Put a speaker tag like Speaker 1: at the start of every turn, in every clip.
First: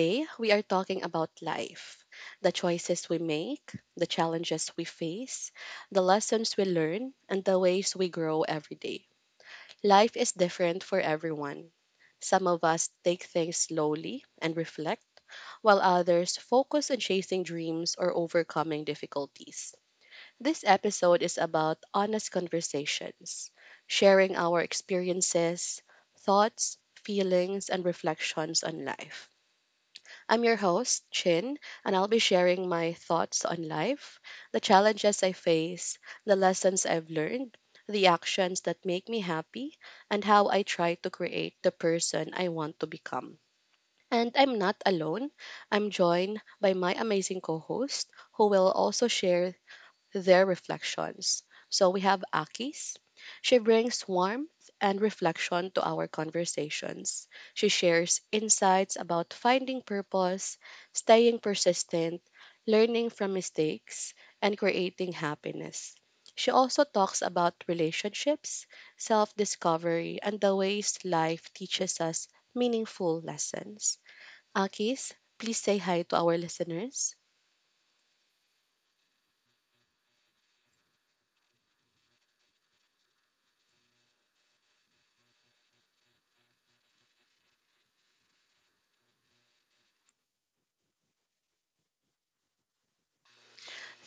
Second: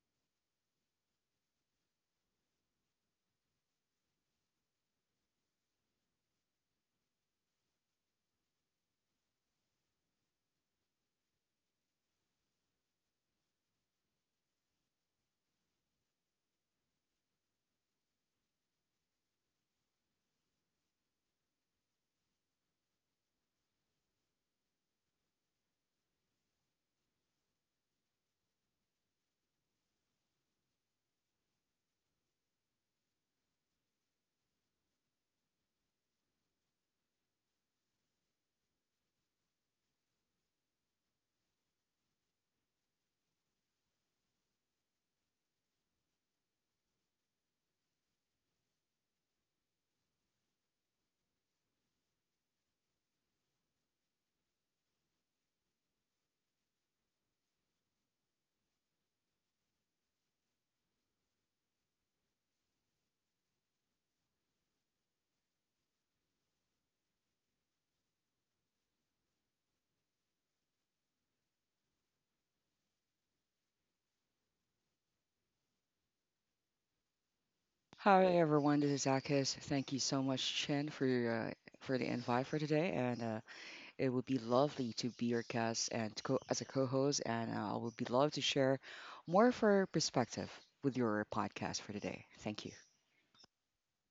Speaker 1: Today, we are talking about life: the choices we make, the challenges we face, the lessons we learn, and the ways we grow every day. Life is different for everyone. Some of us take things slowly and reflect, while others focus on chasing dreams or overcoming difficulties. This episode is about honest conversations, sharing our experiences, thoughts, feelings, and reflections on life. I'm your host, Chin, and I'll be sharing my thoughts on life, the challenges I face, the lessons I've learned, the actions that make me happy, and how I try to create the person I want to become. And I'm not alone. I'm joined by my amazing co host, who will also share their reflections. So we have Aki's. She brings warmth and reflection to our conversations. She shares insights about finding purpose, staying persistent, learning from mistakes, and creating happiness. She also talks about relationships, self discovery, and the ways life teaches us meaningful lessons. Akis, please say hi to our listeners.
Speaker 2: Hi everyone, this is Akis. Thank you so much, Chen, for your, for the invite for today, and it would be lovely to be your guest and to as a co-host, and I would be love to share more of our perspective with your podcast for today. Thank you.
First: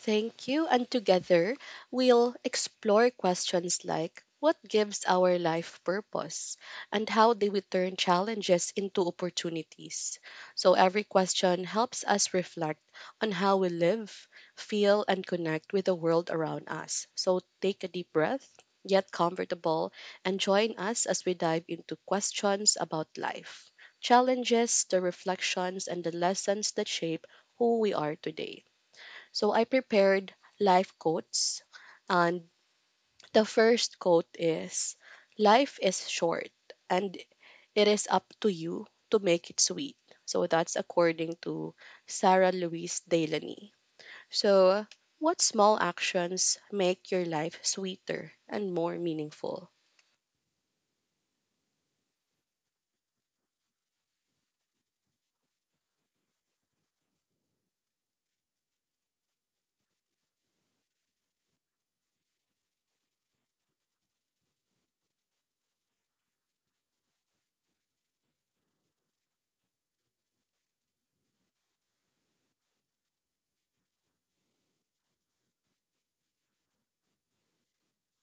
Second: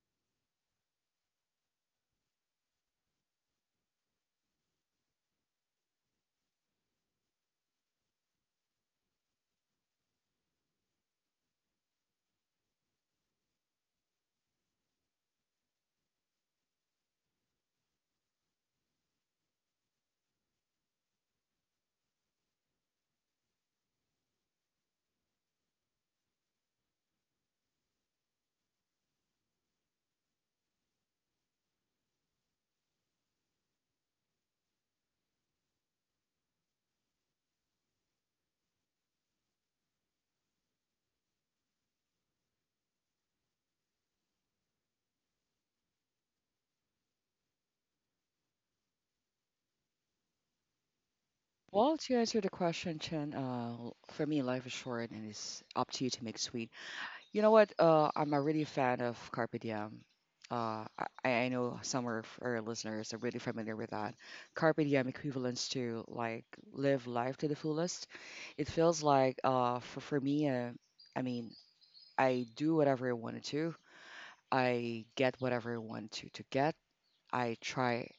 Speaker 1: Thank you. And together, we'll explore questions like what gives our life purpose and how do we turn challenges into opportunities? So, every question helps us reflect on how we live, feel, and connect with the world around us. So, take a deep breath, get comfortable, and join us as we dive into questions about life, challenges, the reflections, and the lessons that shape who we are today. So I prepared life quotes. And the first quote is: Life is short, and it is up to you to make it sweet. So that's according to Sarah Louise Delaney. So, what small actions make your life sweeter and more meaningful?
Speaker 2: Well, to answer the question, Chen, for me, life is short, and it's up to you to make sweet. You know what? I'm a really fan of Carpe Diem. Uh, I know some of our listeners are really familiar with that. Carpe Diem equivalents to like live life to the fullest. It feels like for me, I mean, I do whatever I wanted to. I get whatever I want to get. I try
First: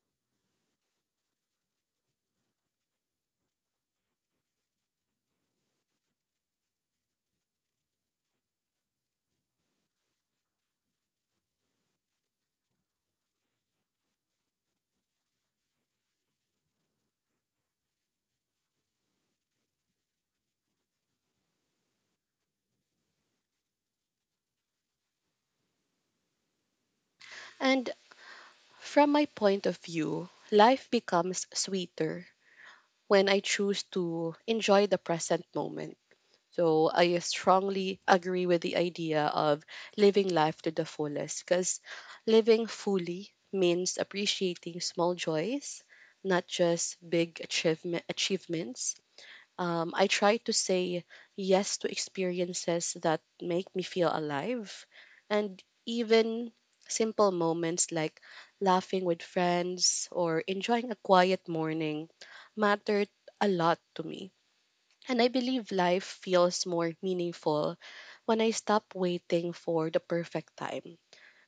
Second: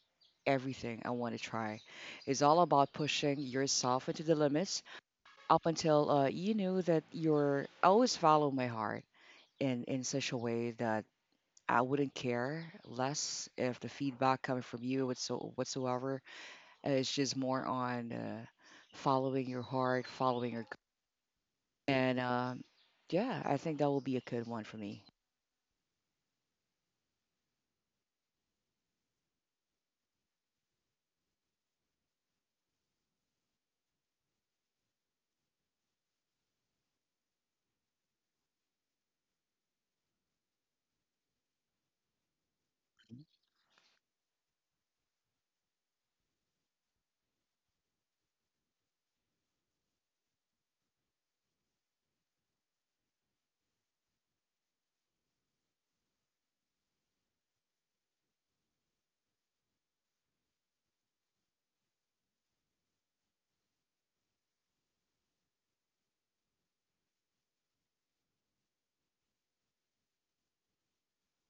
Speaker 2: everything I want to try. It's all about pushing yourself into the limits up until you know that you're I always follow my heart in such a way that I wouldn't care less if the feedback coming from you whatsoever. It's just more on following your heart, following your gut. And Yeah, I think that will be a good one for me.
Speaker 1: And from my point of view, life becomes sweeter when I choose to enjoy the present moment. So I strongly agree with the idea of living life to the fullest, because living fully means appreciating small joys, not just big achievements. I try to say yes to experiences that make me feel alive, and even simple moments like laughing with friends or enjoying a quiet morning mattered a lot to me, and I believe life feels more meaningful when I stop waiting for the perfect time.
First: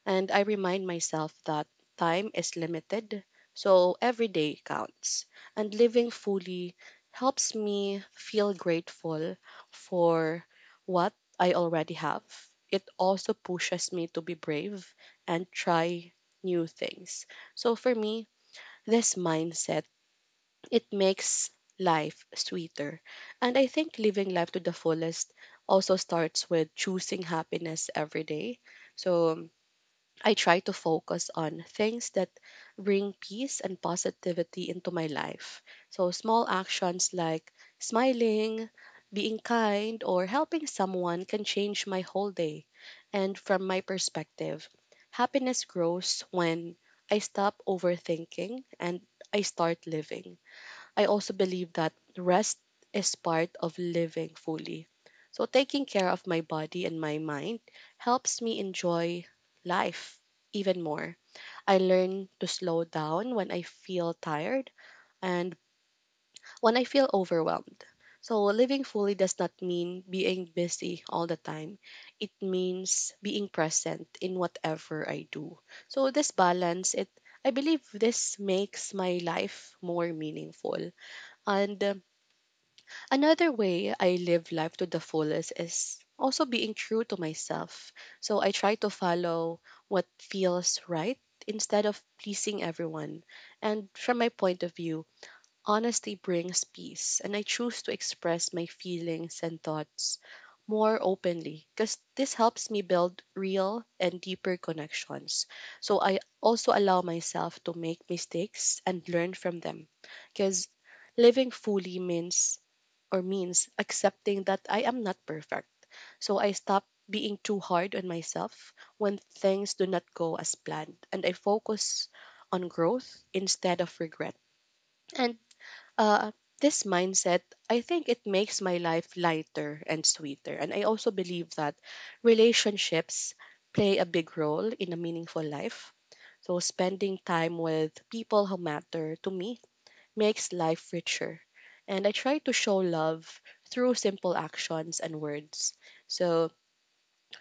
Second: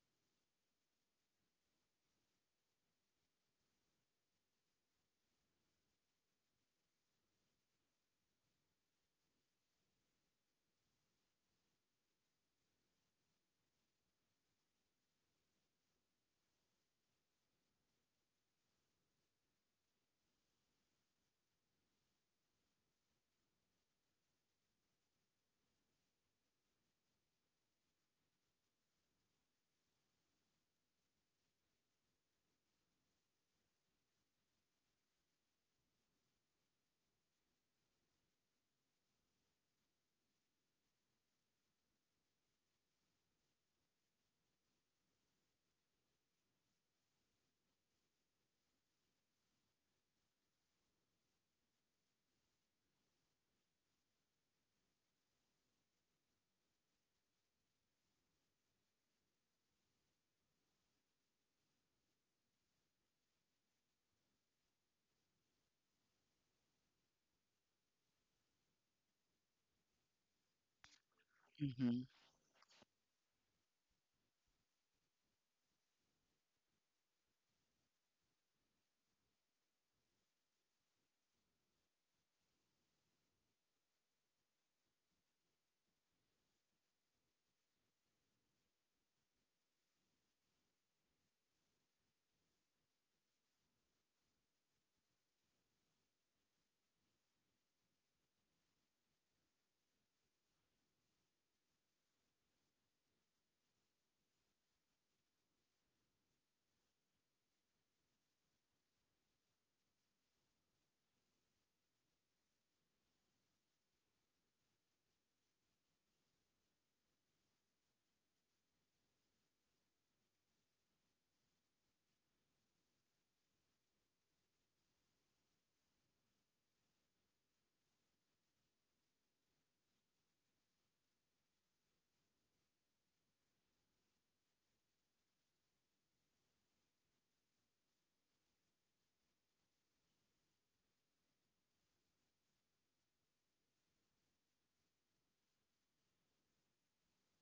Speaker 1: And I remind myself that time is limited, so every day counts. And living fully helps me feel grateful for what I already have. It also pushes me to be brave and try new things. So for me, this mindset, it makes life sweeter. And I think living life to the fullest also starts with choosing happiness every day. So I try to focus on things that bring peace and positivity into my life. So small actions like smiling, being kind, or helping someone can change my whole day. And from my perspective, happiness grows when I stop overthinking and I start living. I also believe that rest is part of living fully. So, taking care of my body and my mind helps me enjoy life even more. I learn to slow down when I feel tired and when I feel overwhelmed. So, living fully does not mean being busy all the time.
Speaker 2: Hmm
Speaker 1: It means being present in whatever I do. So, this balance, it I believe this makes my life more meaningful. And Another way I live life to the fullest is also being true to myself. So I try to follow what feels right instead of pleasing everyone. And from my point of view, honesty brings peace, and I choose to express my feelings and thoughts more openly, because this helps me build real and deeper connections. So I also allow myself to make mistakes and learn from them, because living fully means accepting that I am not perfect. So I stop being too hard on myself when things do not go as planned, and I focus on growth instead of regret. And uh, this mindset, I think it makes my life lighter and sweeter. And I also believe that relationships play a big role in a meaningful life. So spending time with people who matter to me makes life richer. And I try to show love through simple actions and words. So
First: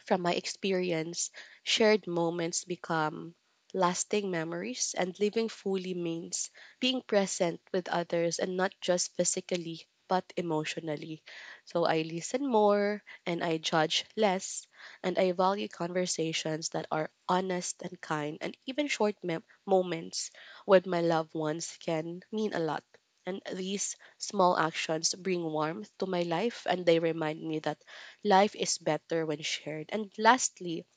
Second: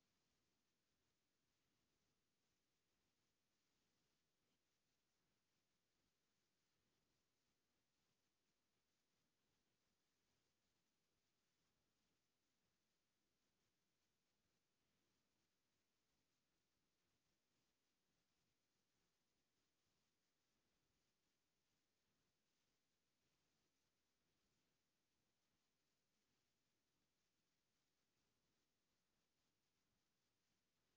Speaker 1: from my experience, shared moments become lasting memories, and living fully means being present with others, and not just physically but emotionally. So I listen more and I judge less, and I value conversations that are honest and kind, and even short moments with my loved ones can mean a lot. And these small actions bring warmth to my life, and they remind me that life is better when shared. And lastly,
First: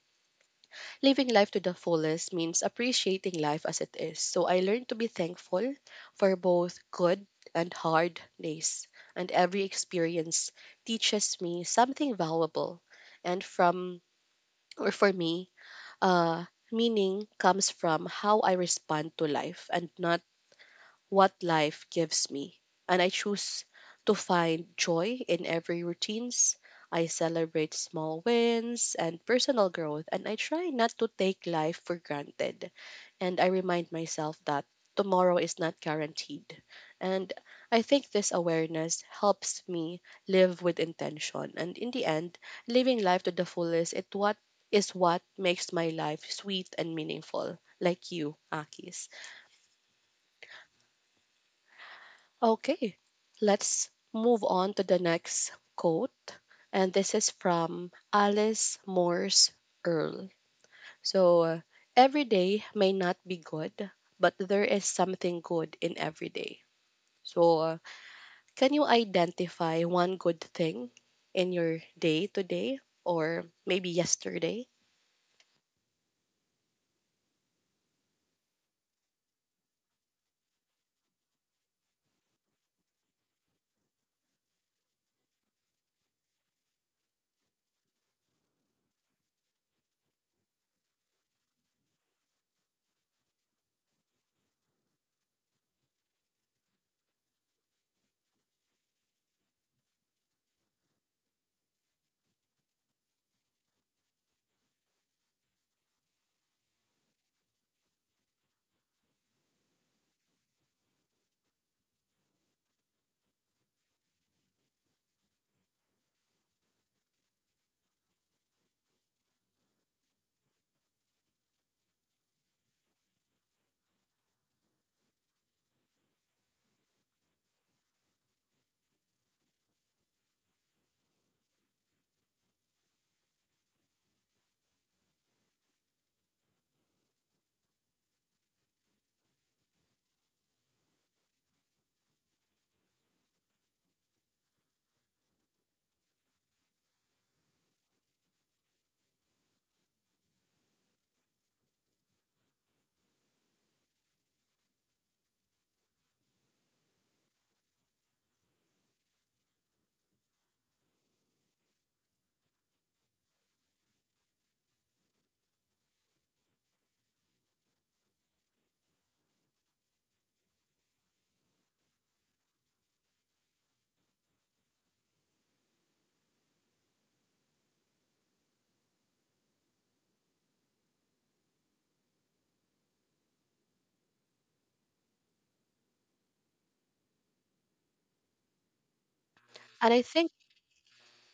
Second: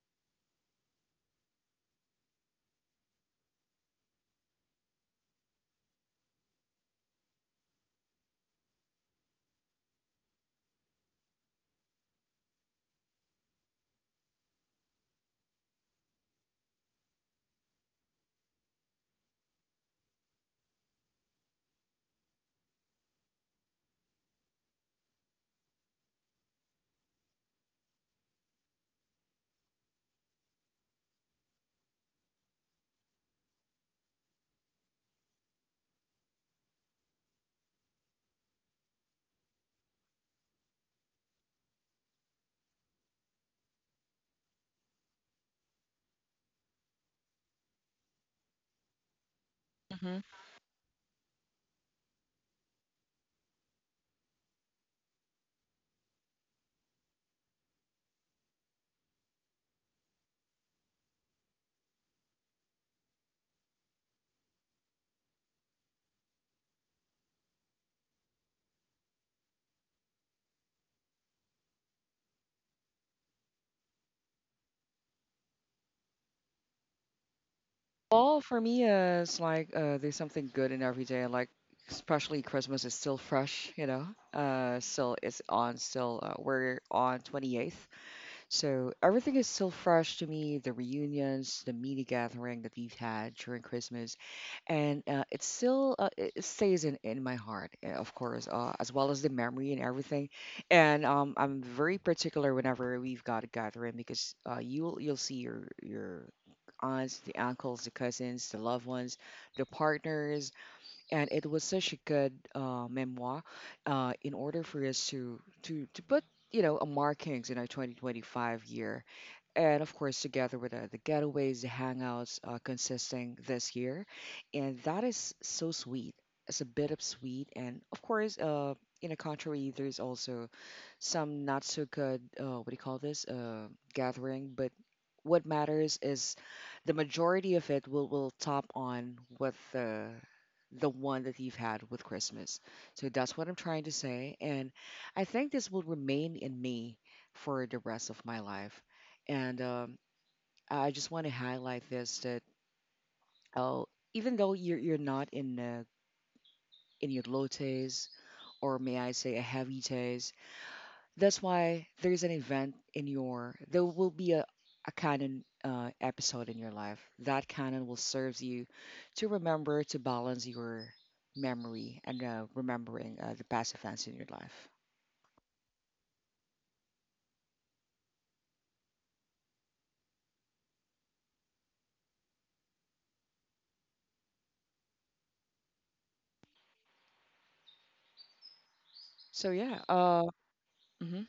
Speaker 1: living life to the fullest means appreciating life as it is. So I learned to be thankful for both good and hard days. And every experience teaches me something valuable. And from, or for me, uh, meaning comes from how I respond to life and not what life gives me, and I choose to find joy in every routines. I celebrate small wins and personal growth, and I try not to take life for granted. And I remind myself that tomorrow is not guaranteed. And I think this awareness helps me live with intention. And in the end, living life to the fullest it what is what makes my life sweet and meaningful, like you, Akis.
Speaker 2: hmm
Speaker 1: Okay, let's move on to the next quote. And this is from Alice Morse Earl. So, every day may not be good, but there is something good in every day. So, can you identify one good thing in your day today or maybe yesterday?
Speaker 2: Well, for me, it's like there's something good in every day. Like especially Christmas is still fresh, you know. Still it's on. Still we're on 28th. So everything is still fresh to me, the reunions, the mini gathering that we've had during Christmas. And it still it stays in my heart, of course, as well as the memory and everything. And I'm very particular whenever we've got a gathering because you'll see your aunts, the uncles, the cousins, the loved ones, the partners, and it was such a good memoir in order for us to to put you know a markings in our 2025 year, and of course together with the getaways, the hangouts consisting this year. And that is so sweet, it's a bit of sweet, and of course in a contrary there's also some not so good what do you call this gathering. But what matters is the majority of it will top on with the one that you've had with Christmas. So that's what I'm trying to say. And I think this will remain in me for the rest of my life. And I just want to highlight this, that oh, even though you're not in in your low taste, or may I say a heavy taste, that's why there's an event in your, there will be a canon episode in your life. That canon will serve you to remember to balance your memory and remembering the past events in your life. So yeah,
Speaker 1: And I think,
Speaker 2: mhm.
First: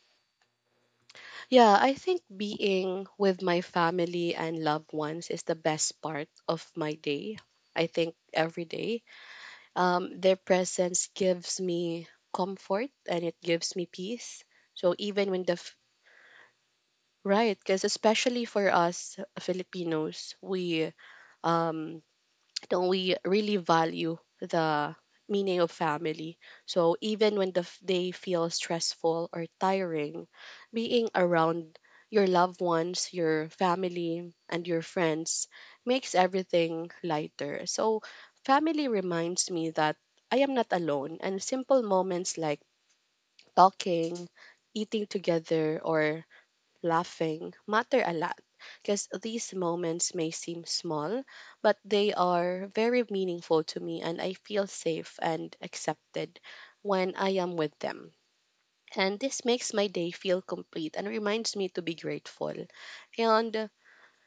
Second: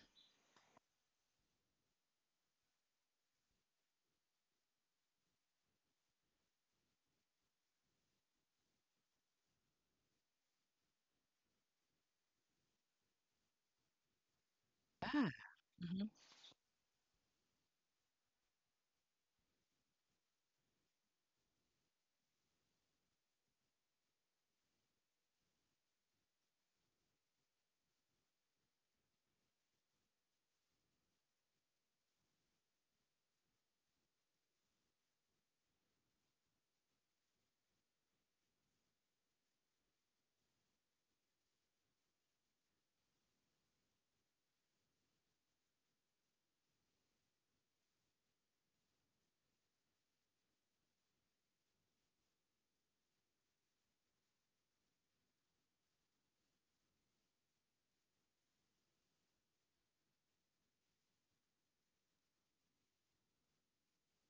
Speaker 1: yeah, I think being with my family and loved ones is the best part of my day. I think every day, their presence gives me comfort, and it gives me peace. So
Speaker 2: Yeah.
Speaker 1: even when the f-
Speaker 2: hmm
Speaker 1: Right, because especially for us, Filipinos, we, um, don't, we really value the meaning of family. So even when the day feels stressful or tiring, being around your loved ones, your family, and your friends makes everything lighter. So family reminds me that I am not alone, and simple moments like talking, eating together, or laughing matter a lot, because these moments may seem small, but they are very meaningful to me, and I feel safe and accepted when I am with them. And this makes my day feel complete and reminds me to be grateful. And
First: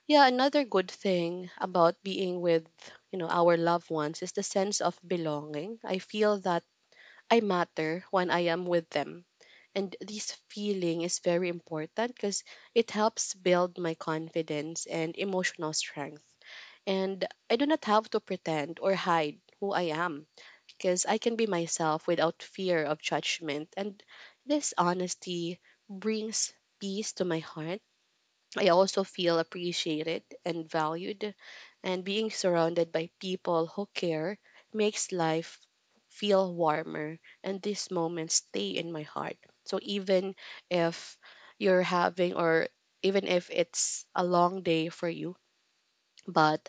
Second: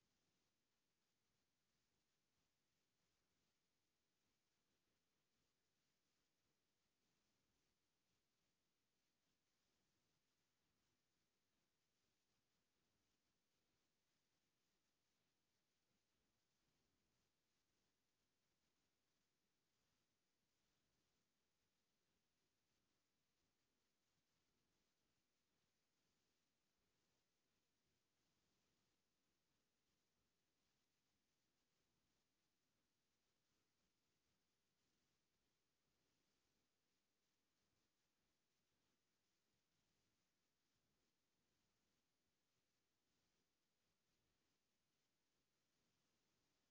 Speaker 1: yeah, another good thing about being with, our loved ones is the sense of belonging. I feel that I matter when I am with them, and this feeling is very important because it helps build my confidence and emotional strength. And I do not have to pretend or hide who I am, because I can be myself without fear of judgment. And this honesty brings peace to my heart. I also feel appreciated and valued, and being surrounded by people who care makes life feel warmer, and these moments stay in my heart. So even if you're having, or even if it's a long day for you, but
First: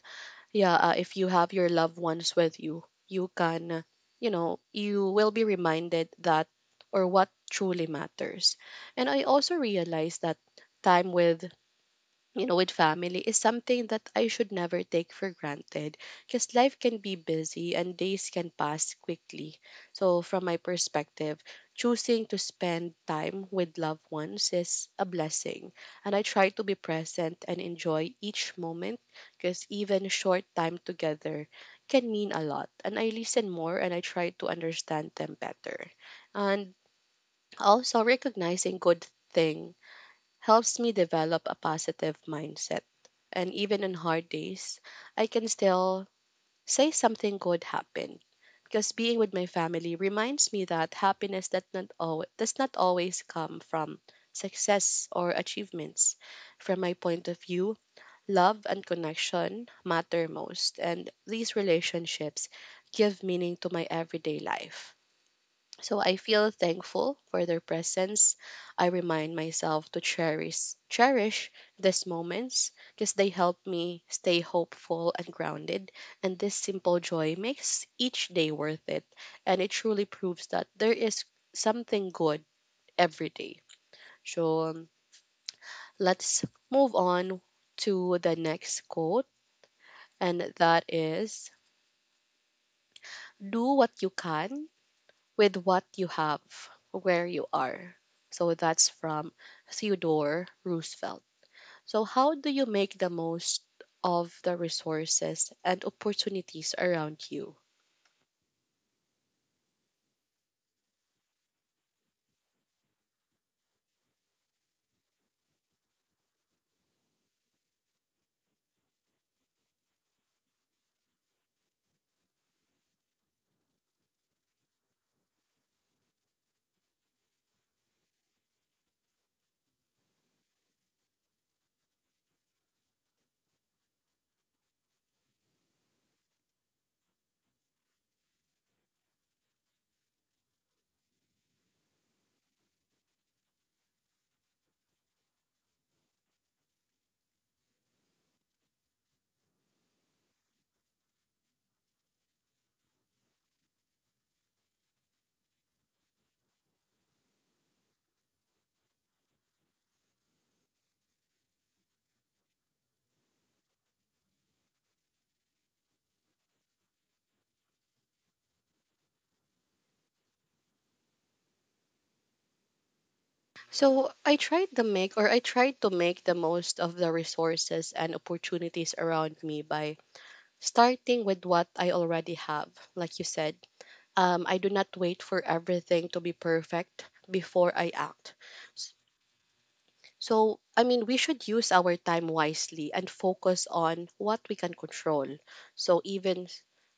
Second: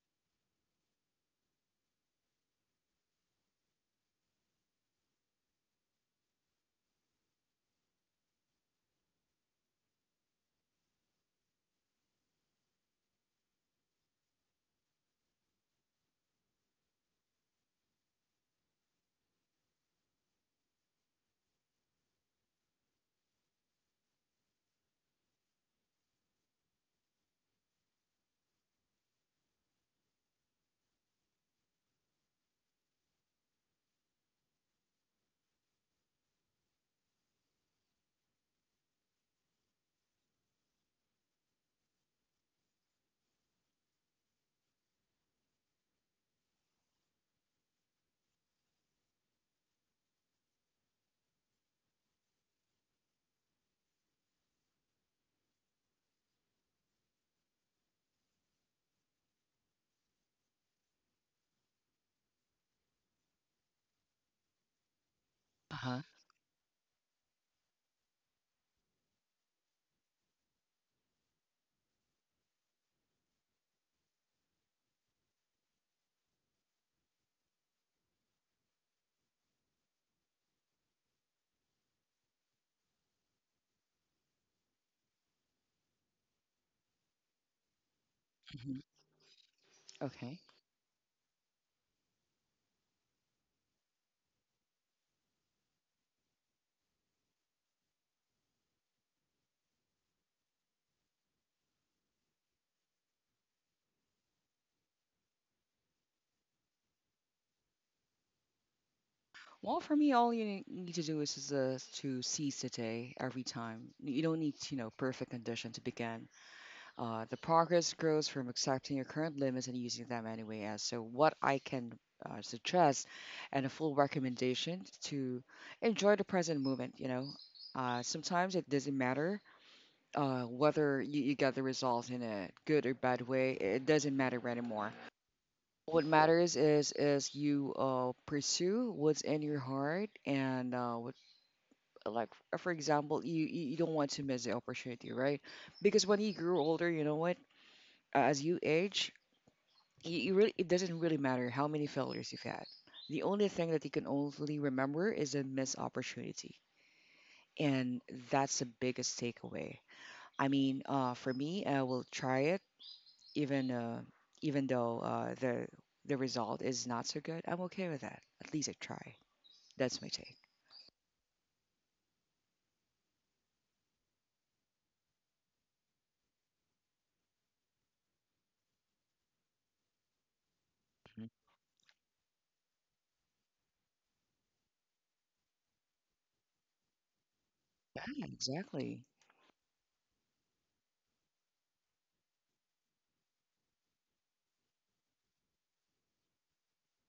Speaker 1: yeah, if you have your loved ones with you, you can, you will be reminded that or what truly matters. And I also realized that time with, with family is something that I should never take for granted, because life can be busy and days can pass quickly. So, from my perspective, choosing to spend time with loved ones is a blessing. And I try to be present and enjoy each moment, because even short time together can mean a lot. And I listen more and I try to understand them better. And also recognizing good thing helps me develop a positive mindset. And even on hard days, I can still say something good happened, because being with my family reminds me that happiness that not al- does not always come from success or achievements. From my point of view, love and connection matter most, and these relationships give meaning to my everyday life.
Speaker 2: uh huh,
Speaker 1: So I feel thankful for their presence. I remind myself to cherish these moments, because they help me stay hopeful and grounded, and this simple joy makes each day worth it, and it truly proves that there is something good every day. So let's move on to the
Speaker 2: hmm.
Speaker 1: next quote,
Speaker 2: Okay.
Speaker 1: and that is: Do what you can with what you have, where you are. So that's from Theodore Roosevelt. So, how do you make the most of the resources and opportunities around you?
Speaker 2: Well, for me, all you need to do is, to seize the day every time. You don't need, you know, perfect condition to begin. The progress grows from accepting your current limits and using them anyway. As so, what I can suggest and a full recommendation to enjoy the present moment. You know, sometimes it doesn't matter whether you, you get the results in a good or bad way. It doesn't matter anymore. What matters is you pursue what's in your heart, and what like for example, you don't want to miss the opportunity, right? Because when you grow older, you know what, as you age, you really, it doesn't really matter how many failures you've had. The only thing that you can only remember is a missed opportunity, and that's the biggest takeaway. For me, I will try it, even even though the result is not so good, I'm okay with that. At least I try. That's my take.
Speaker 1: So, I tried to make the most of the resources and opportunities around me by
Speaker 2: Mhm.
Speaker 1: starting with what I already have, like you said. I do not wait for everything to be perfect before I
Speaker 2: Yeah,
Speaker 1: act.
Speaker 2: exactly.
Speaker 1: So, I mean, we should use our time wisely and focus on what we can control. So, even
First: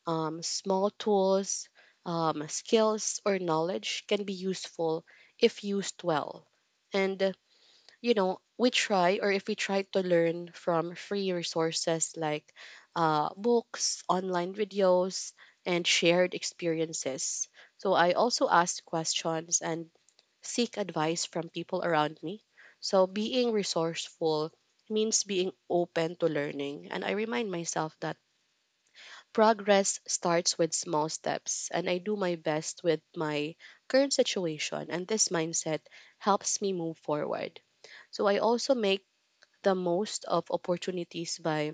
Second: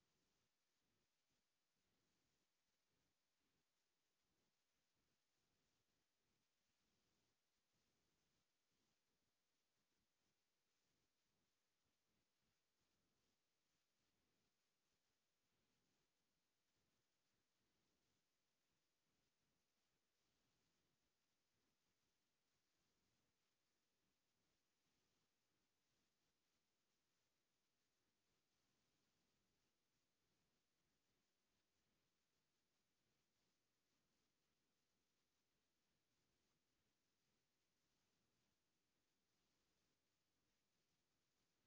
Speaker 1: small tools, skills, or knowledge can be useful if used well. And, you know, we try or if we try to learn from free resources like books, online videos, and shared experiences. So, I also asked questions and seek advice from people around me. So being resourceful means being open to learning. And I remind myself that progress starts with small steps. And I do my best with my current situation. And this mindset helps me move forward. So I also make the most of opportunities by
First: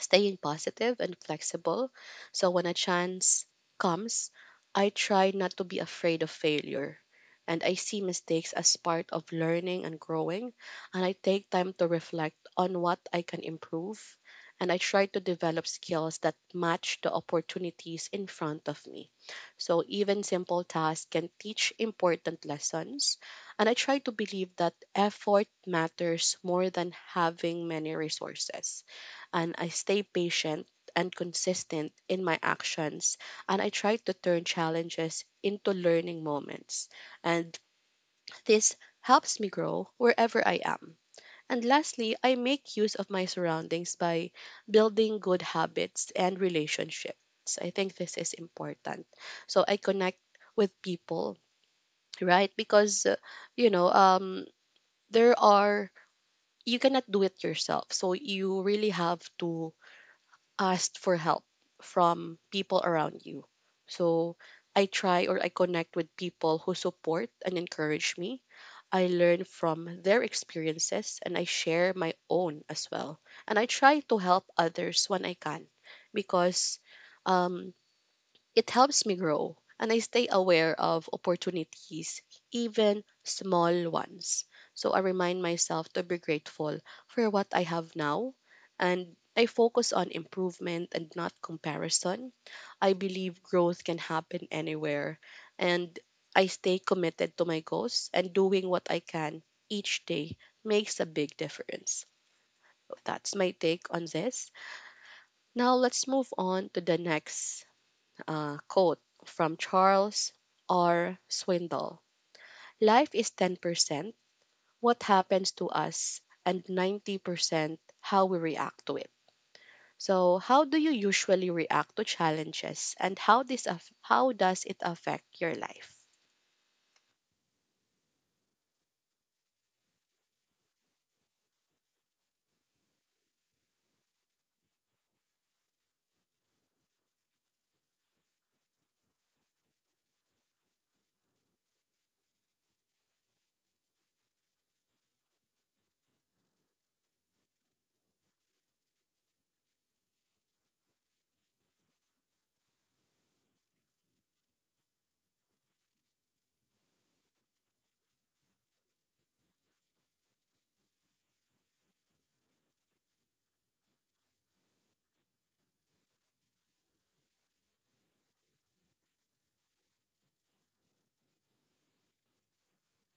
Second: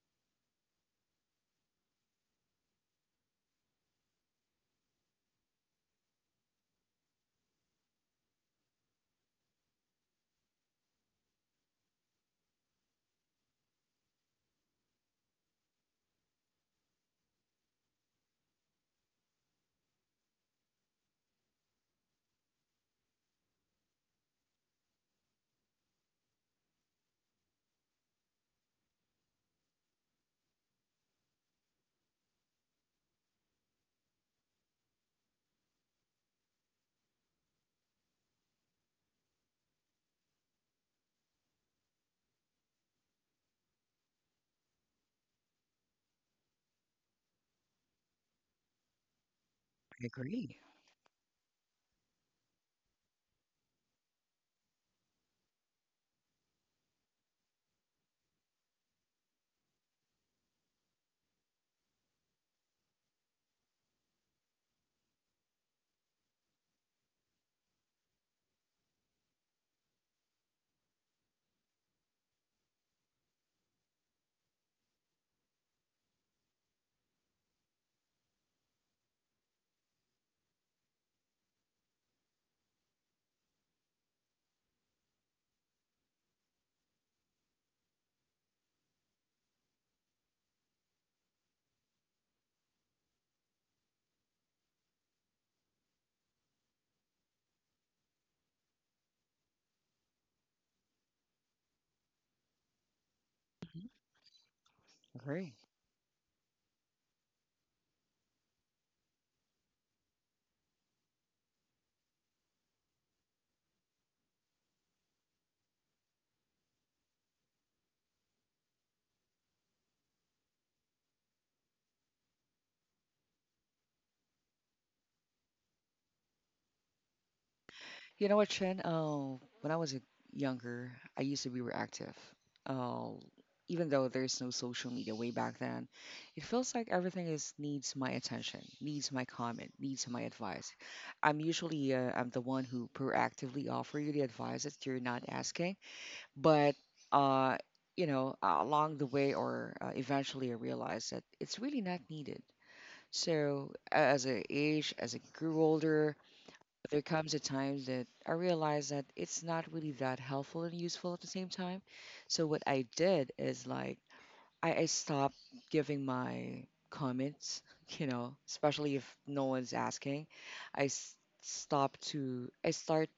Speaker 1: staying positive and flexible. So when a chance comes, I try not to be afraid of failure. And I see mistakes as part of learning and growing. And I take time to reflect on what I can improve. And I try to develop skills that match the opportunities in front of me. So even simple tasks can teach important lessons. And I try to believe that effort matters more than having many resources, and I stay patient and consistent in my actions, and I try to turn challenges into learning moments. And this helps me grow wherever I am. And lastly, I make use of my surroundings by building good habits and relationships. I think this is important. So I
Speaker 2: I
Speaker 1: connect
Speaker 2: agree.
Speaker 1: with people, right? Because you know, um there are, you cannot do it yourself. So you really have to asked for help from people around you. So I try or I connect with people who support and encourage me. I learn from their experiences and I share my own as well. And I try to help others when I can, because um, it helps me grow and I stay aware of opportunities, even small ones. So I remind myself to be grateful for what I have now, and I focus on improvement and not comparison. I believe growth can happen anywhere, and I stay committed to my goals, and doing what I can each day makes a big difference. That's my take
Speaker 2: Mhm.
Speaker 1: on this.
Speaker 2: Agree.
Speaker 1: Now let's move on to the next quote from Charles R. Swindoll. Life is 10% what happens to us and 90% how we react to it. So, how do you usually react to challenges and how how does it affect your life?
Speaker 2: You know what, Chen? Oh, when I was younger, I used to be reactive. Oh, even though there's no social media way back then, it feels like everything is needs my attention, needs my comment, needs my advice. I'm usually I'm the one who proactively offer you the advice that you're not asking. But uh, you know, along the way, or eventually I realized that it's really not needed. So as I age, as I grew older, there comes a time that I realized that it's not really that helpful and useful at the same time. So what I did is like I stopped giving my comments you know, especially if no one's asking. i s- I start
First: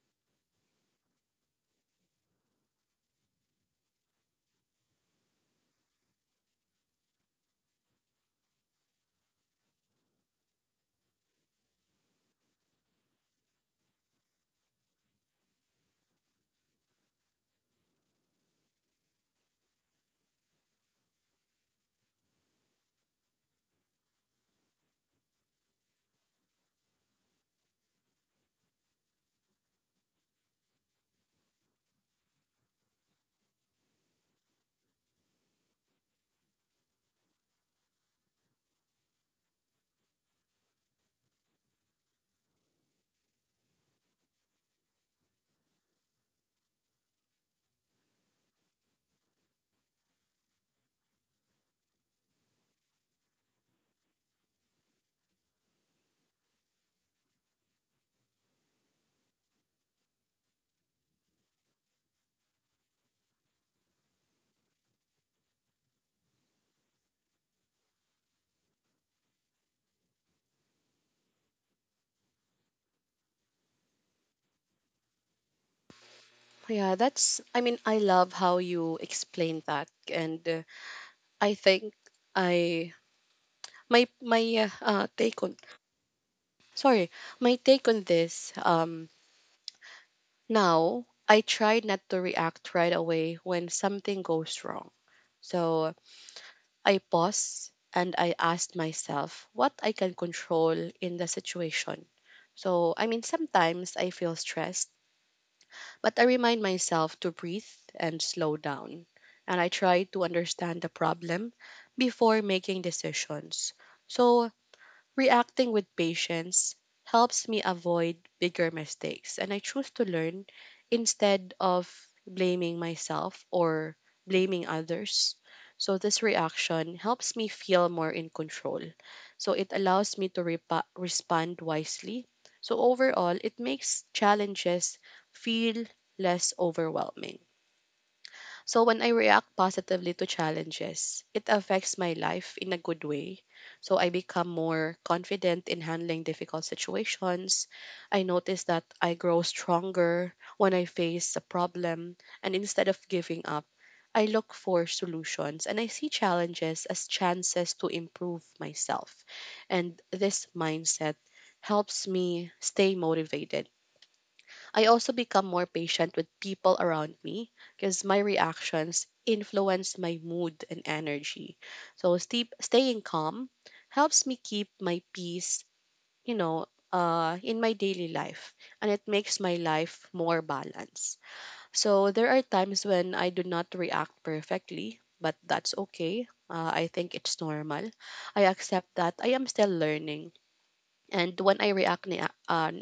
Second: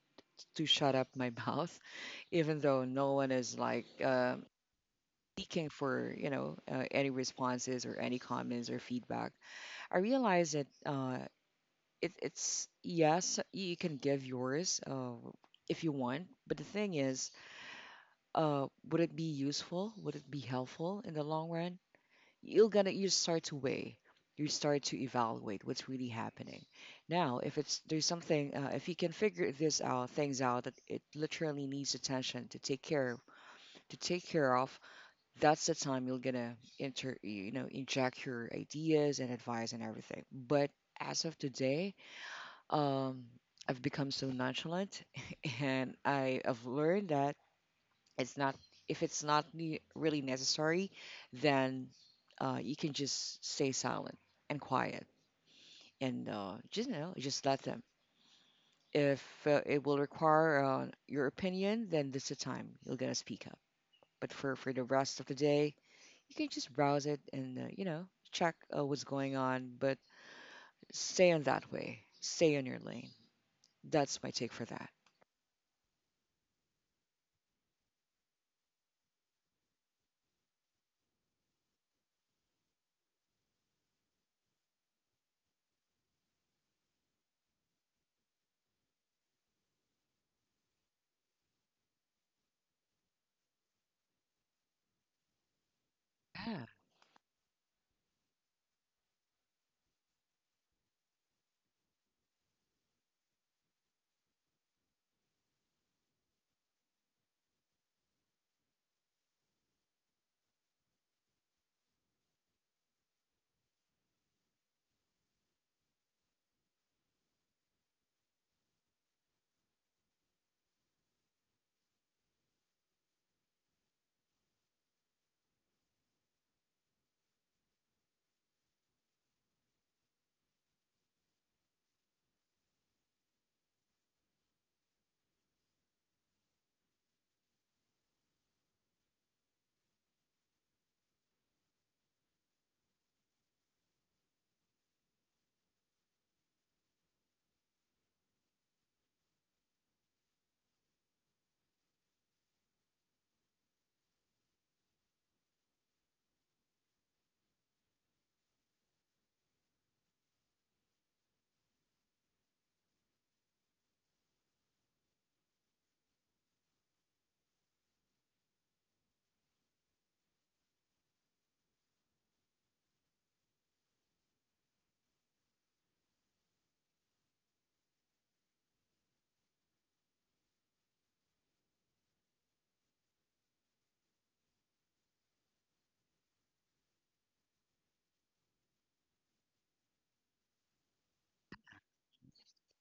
Speaker 2: to shut up my mouth, even though no one is like seeking for, you know, any responses or any comments or feedback. I realized that it's yes, you can give yours if you want. But the thing is, would it be useful, would it be helpful in the long run? You're gonna, you start to weigh, you start to evaluate what's really happening. Now, if it's there's something if you can figure this out things out that it literally needs attention to take care, to take care of. That's the time you're gonna enter, you know, inject your ideas and advice and everything. But as of today, um I've become so nonchalant and I have learned that it's not, if it's not really necessary, then you can just stay silent and quiet, and just you know just let them. If it will require your opinion, then this is the time you're gonna speak up. But for the rest of the day, you can just browse it and, you know, check what's going on, but stay on that way, stay on your lane. That's my take for that.
Speaker 1: Yeah, that's I mean I love how you explain that. And I think I my my take on sorry, my take on this, now, I try not to react right away when something goes wrong. So
Speaker 2: Yeah.
Speaker 1: I pause and I ask myself what I can control in the situation. So, I mean, sometimes I feel stressed, but I remind myself to breathe and slow down. And I try to understand the problem before making decisions. So, reacting with patience helps me avoid bigger mistakes, and I choose to learn instead of blaming myself or blaming others. So, this reaction helps me feel more in control. So, it allows me to respond wisely. So, overall, it makes challenges feel less overwhelming. So when I react positively to challenges, it affects my life in a good way. So I become more confident in handling difficult situations. I notice that I grow stronger when I face a problem, and instead of giving up, I look for solutions and I see challenges as chances to improve myself. And this mindset helps me stay motivated. I also become more patient with people around me because my reactions influence my mood and energy. So staying calm helps me keep my peace, you know, in my daily life, and it makes my life more balanced. So there are times when I do not react perfectly, but that's okay. I think it's normal. I accept that I am still learning, and when I react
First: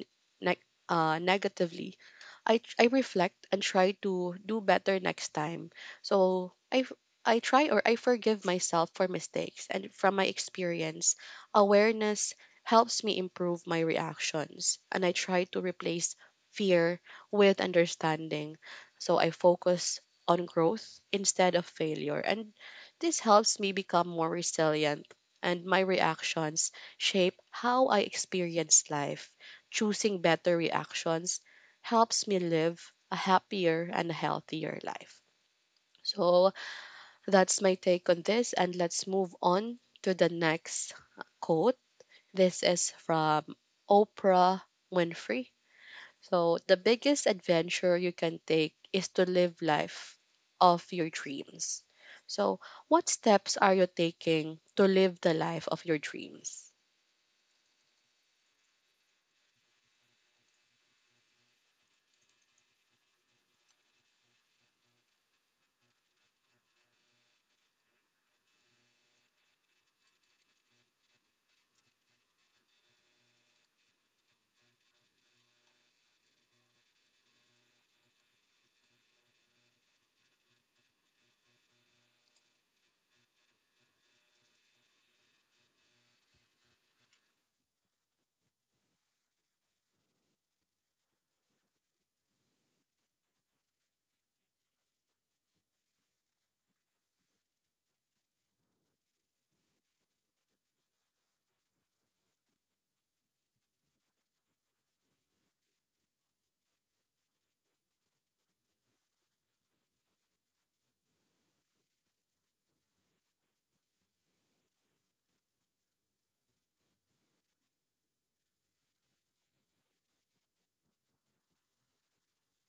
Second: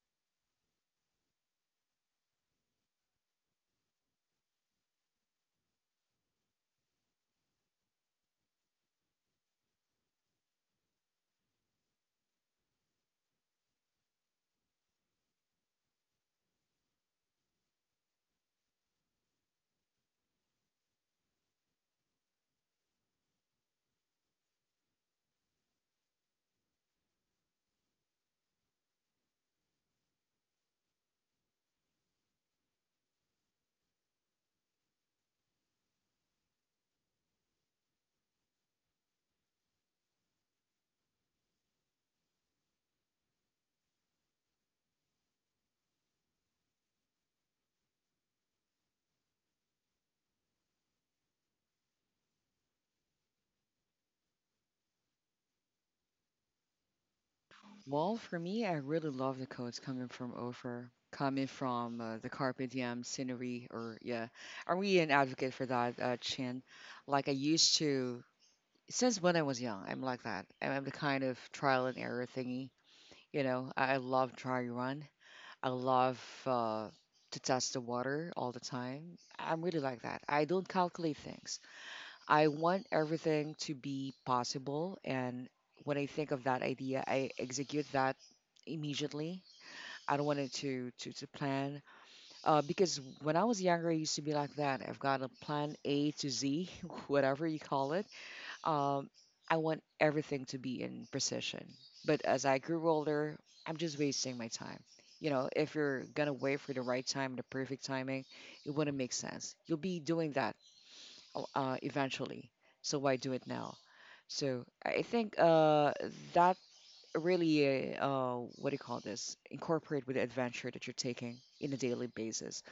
Speaker 1: ne- negatively, I reflect and try to do better next time. So I f- I try or I forgive myself for mistakes, and from my experience, awareness helps me improve my reactions, and I try to replace fear with understanding. So I focus on growth instead of failure, and this helps me become more resilient, and my reactions shape how I experience life. Choosing better reactions helps me live a happier and a healthier life. So that's my take on this, and let's move on to the next quote. This is from Oprah Winfrey. So, the biggest adventure you can take is to live life of your dreams. So, what steps are you taking to live the life of your dreams?
Speaker 2: Well, for me, I really love the codes coming from Ofer, coming from the Carpe Diem scenery, or yeah, are we an advocate for that, Chin? Like I used to, since when I was young, I'm like that. I'm the kind of trial and error thingy. You know, I love try run. I love to test the water all the time. I'm really like that. I don't calculate things. I want everything to be possible. And when I think of that idea, I execute that immediately. I don't want it to plan. Because when I was younger, I used to be like that. I've got a plan A to Z, whatever you call it. Um, I want everything to be in precision. But as I grew older, I'm just wasting my time. You know, if you're gonna wait for the right time, the perfect timing, it wouldn't make sense. You'll be doing that eventually. So why do it now? So I think that really, what do you call this? Incorporate with the adventure that you're taking in a daily basis.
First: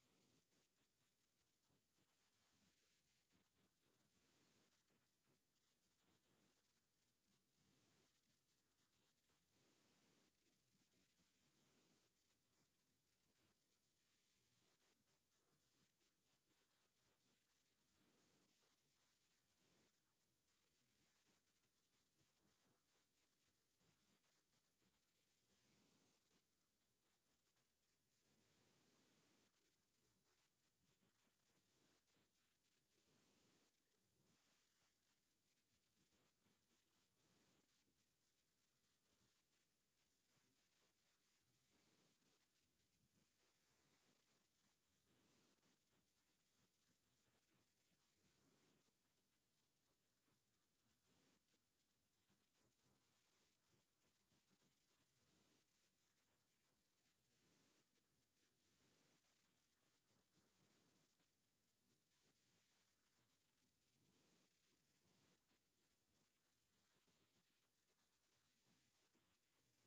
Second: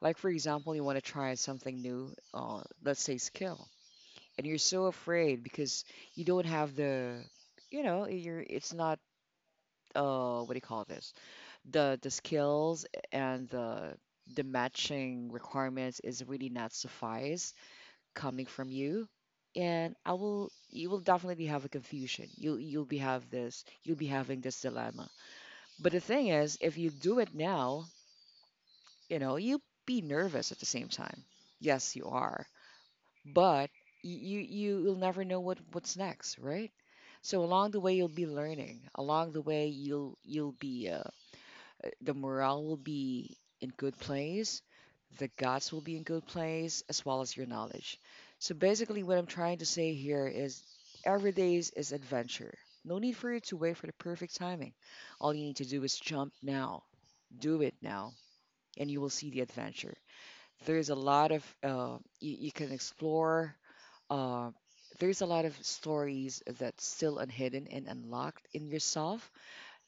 Speaker 2: Like for example, you want to try something new, let's say skill, and you're so afraid because you don't have the, you know, you're it's not what do you call this the skills and the matching requirements is really not suffice coming from you. And I will, you will definitely have a confusion, you you'll be have this, you'll be having this dilemma. But the thing is, if you do it now, you know, you be nervous at the same time, yes you are, but you, you will never know what what's next, right? So along the way, you'll be learning. Along the way, you'll be the morale will be in good place, the guts will be in good place, as well as your knowledge. So basically what I'm trying to say here is every day is adventure. No need for you to wait for the perfect timing. All you need to do is jump now. Do it now and you will see the adventure. There's a lot of you can explore. uh, there's a lot of stories that's still unhidden and unlocked in yourself.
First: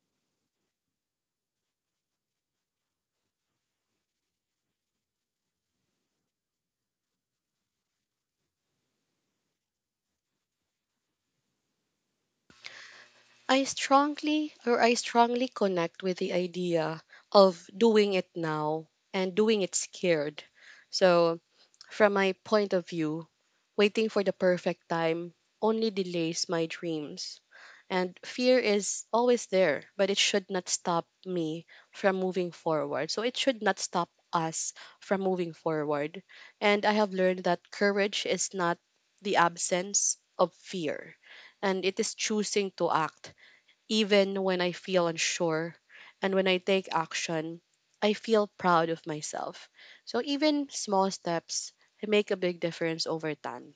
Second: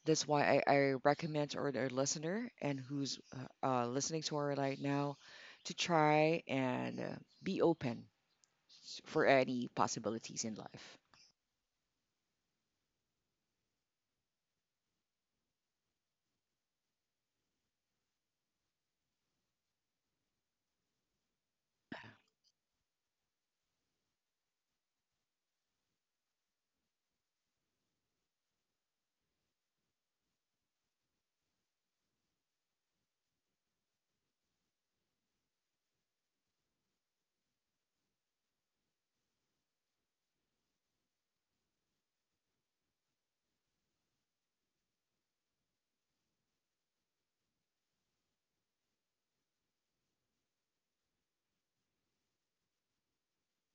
Speaker 2: That's why I recommend to our listener and who's listening to our right now, to try, and be open for any possibilities in life.
Speaker 1: I strongly connect with the idea of doing it now and doing it scared. So, from my point of view, waiting for the perfect time only delays my dreams. And fear is always there, but it should not stop me from moving forward. So, it should not stop us from moving forward. And I have learned that courage is not the absence of fear, and it is choosing to act even when I feel unsure, and when I take action, I feel proud of myself. So even small steps make a big difference over time.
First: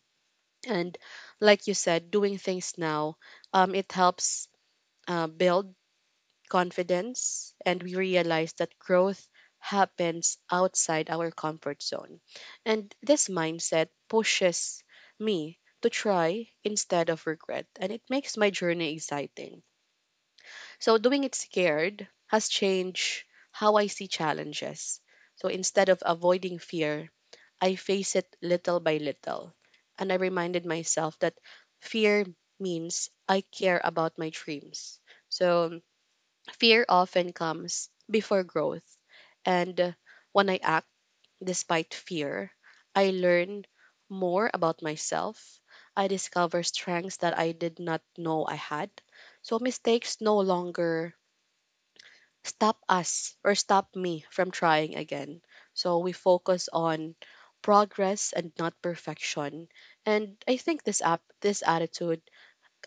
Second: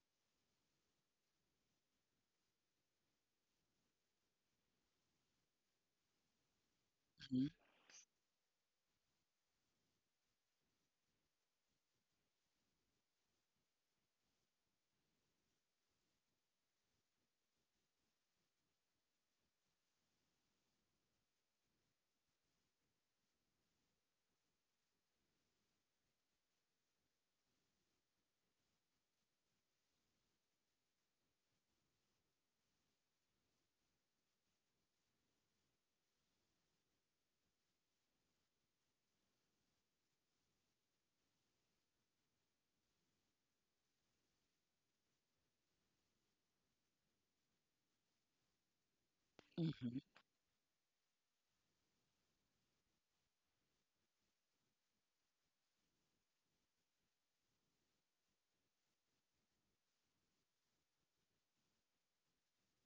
Speaker 1: And like you said, doing things now, it helps build
Speaker 2: Hmm.
Speaker 1: confidence, and we realize that growth happens outside our comfort zone. And this mindset pushes me to try instead of regret, and it makes my journey exciting. So doing it scared has changed how I see challenges. So instead of avoiding fear, I face it little by little. And I reminded myself that fear means I care about my dreams. So fear often comes before growth. And when I act despite fear, I learn more about myself. I discover strengths that I did not know I had. So
Speaker 2: hmm
Speaker 1: mistakes no longer stop us or stop me from trying again. So we focus on progress and not perfection. And I think this attitude,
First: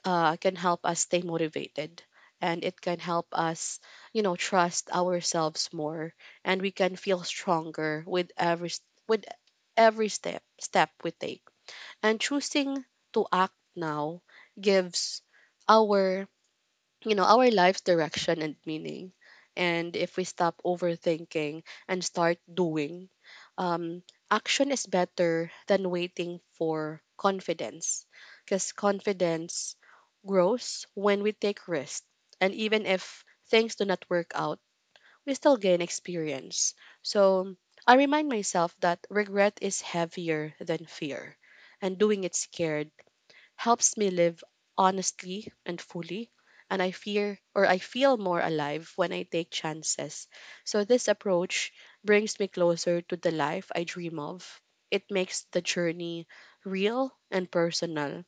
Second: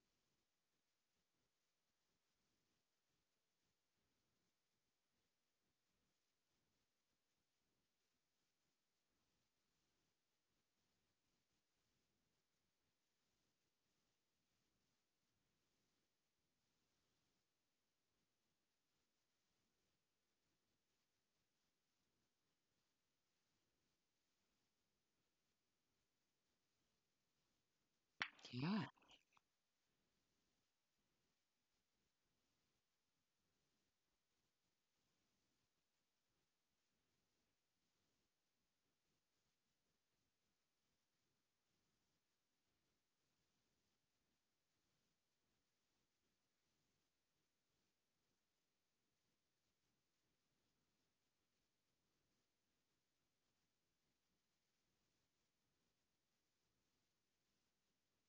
Speaker 1: can help us stay motivated, and it can help us, you know, trust ourselves more, and we can feel stronger with with every step we take. And choosing to act now gives our, you know, our life's direction and meaning. And if we stop overthinking and start doing, um, action is better than waiting for confidence. Because
Speaker 2: Yeah.
Speaker 1: confidence grows when we take risks. And even if things do not work out, we still gain experience. So I remind myself that regret is heavier than fear. And doing it scared helps me live honestly and fully. And I fear or I feel more alive when I take chances. So this approach brings me closer to the life I dream of. It makes the journey real and personal.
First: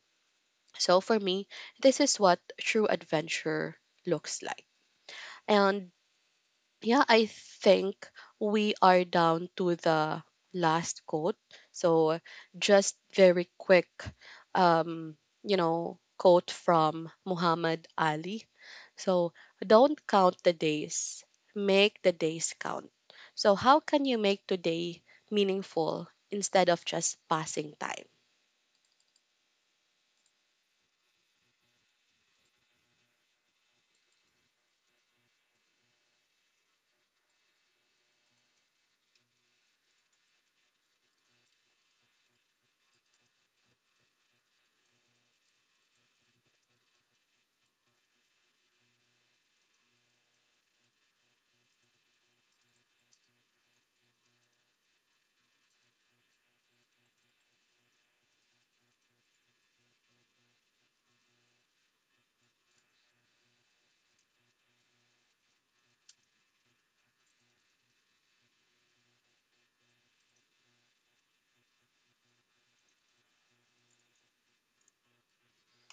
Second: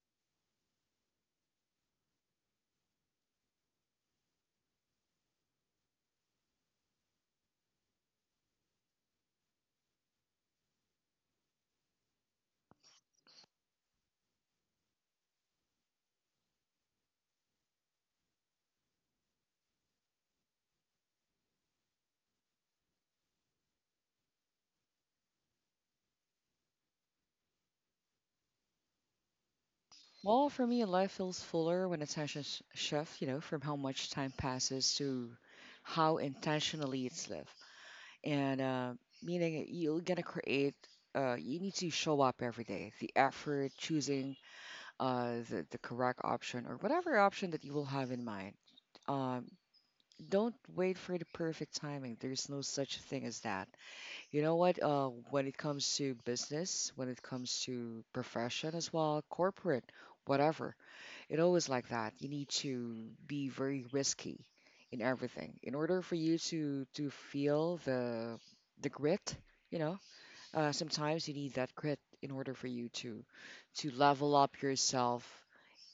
Speaker 1: So for me, this is what true adventure looks like. And yeah, I think we are down to the last quote. So, just very quick, um, you know, quote from Muhammad Ali. So, don't count the days, make the days count. So, how can you make today meaningful instead of just passing time?
Speaker 2: Well, for me, life feels fuller when attention shifts, you know, from how much time passes to how intentionally it's lived, and meaning you're gonna create. You need to show up every day. The effort, choosing the correct option or whatever option that you will have in mind. Um, don't wait for the perfect timing. There's no such thing as that. You know what? When it comes to business, when it comes to profession as well, corporate, whatever, it always like that. You need to be very risky in everything in order for you to feel the grit. You know, sometimes you need that grit in order for you to level up yourself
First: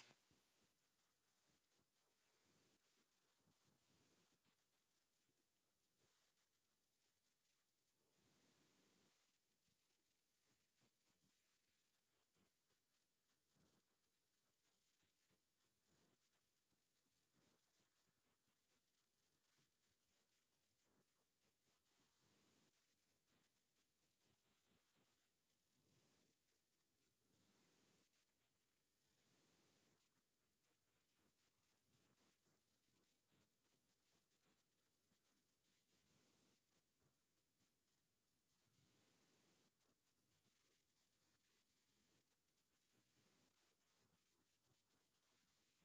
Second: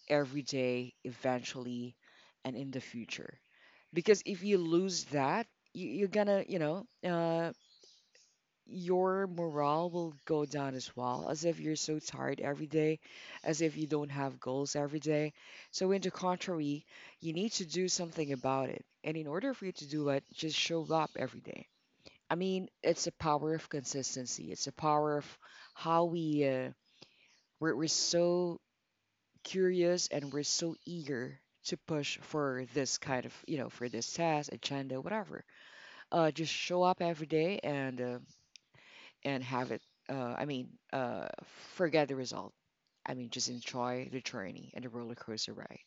Speaker 2: every day, eventually, and in the future. Because if you lose that, you, you're gonna, you know, your morale will go down as well, as if you're so tired every day, as if you don't have goals every day. So, in the contrary, you need to do something about it. And in order for you to do it, just show up every day. I mean, it's a power of consistency, it's a power of how we, we're so curious and we're so eager to push for this kind of, you know, for this task, agenda, whatever. Just show up every day and have it. Uh, I mean, uh, forget the result. I mean, just enjoy the journey and the roller coaster ride.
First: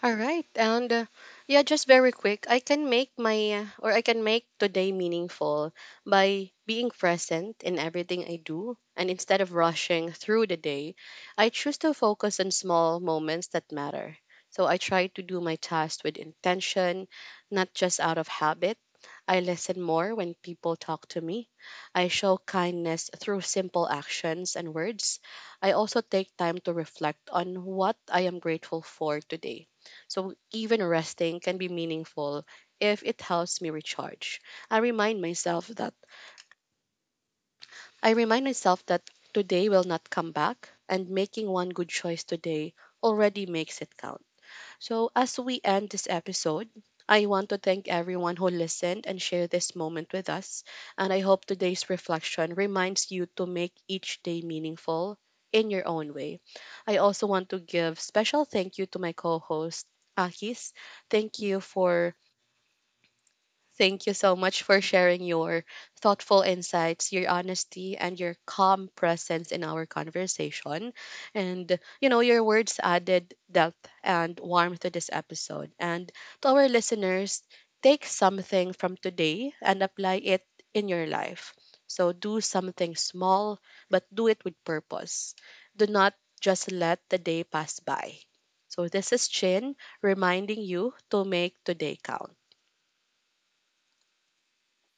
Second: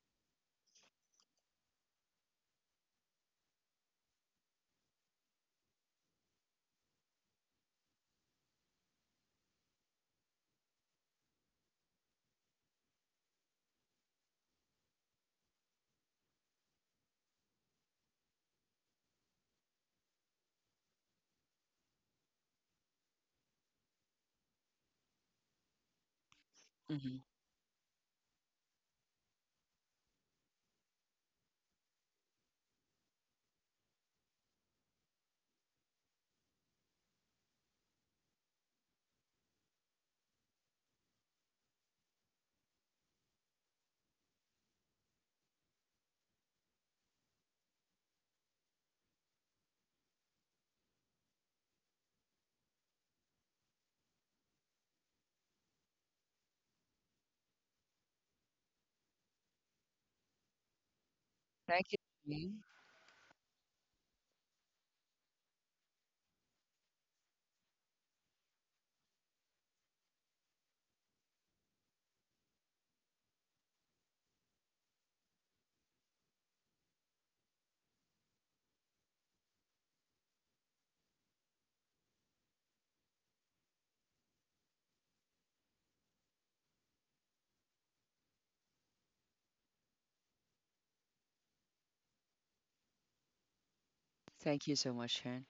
Speaker 1: All right. And yeah, just very quick, I can make my or I can make today meaningful by being present in everything I do. And instead of rushing through the day, I choose to focus on small moments that matter. So I try to do my tasks with intention, not just out of habit. I listen more when people talk to me. I show kindness through simple actions and words. I also take time to
Speaker 2: Hmm.
Speaker 1: reflect on what I am grateful for today, so even resting can be meaningful if it helps me recharge. I remind myself that I remind myself that today will not come back, and making one good choice today already makes it count. So, as we end this episode, I want to thank everyone who listened and shared this moment with us. And I hope today's reflection reminds you to make each day meaningful in your own way. I also want to give special thank you to my co-host Akis. Thank you
Speaker 2: Thank you,
Speaker 1: for
Speaker 2: Jane.
Speaker 1: Thank you so much for sharing your thoughtful insights, your honesty, and your calm presence in our conversation. And, you know, your words added depth and warmth to this episode. And to our listeners, take something from today and apply it in your life. So do something small, but do it with purpose. Do not just let the day pass by. So this is Chin reminding you to make today count.
Speaker 2: Thank you so much, Shan.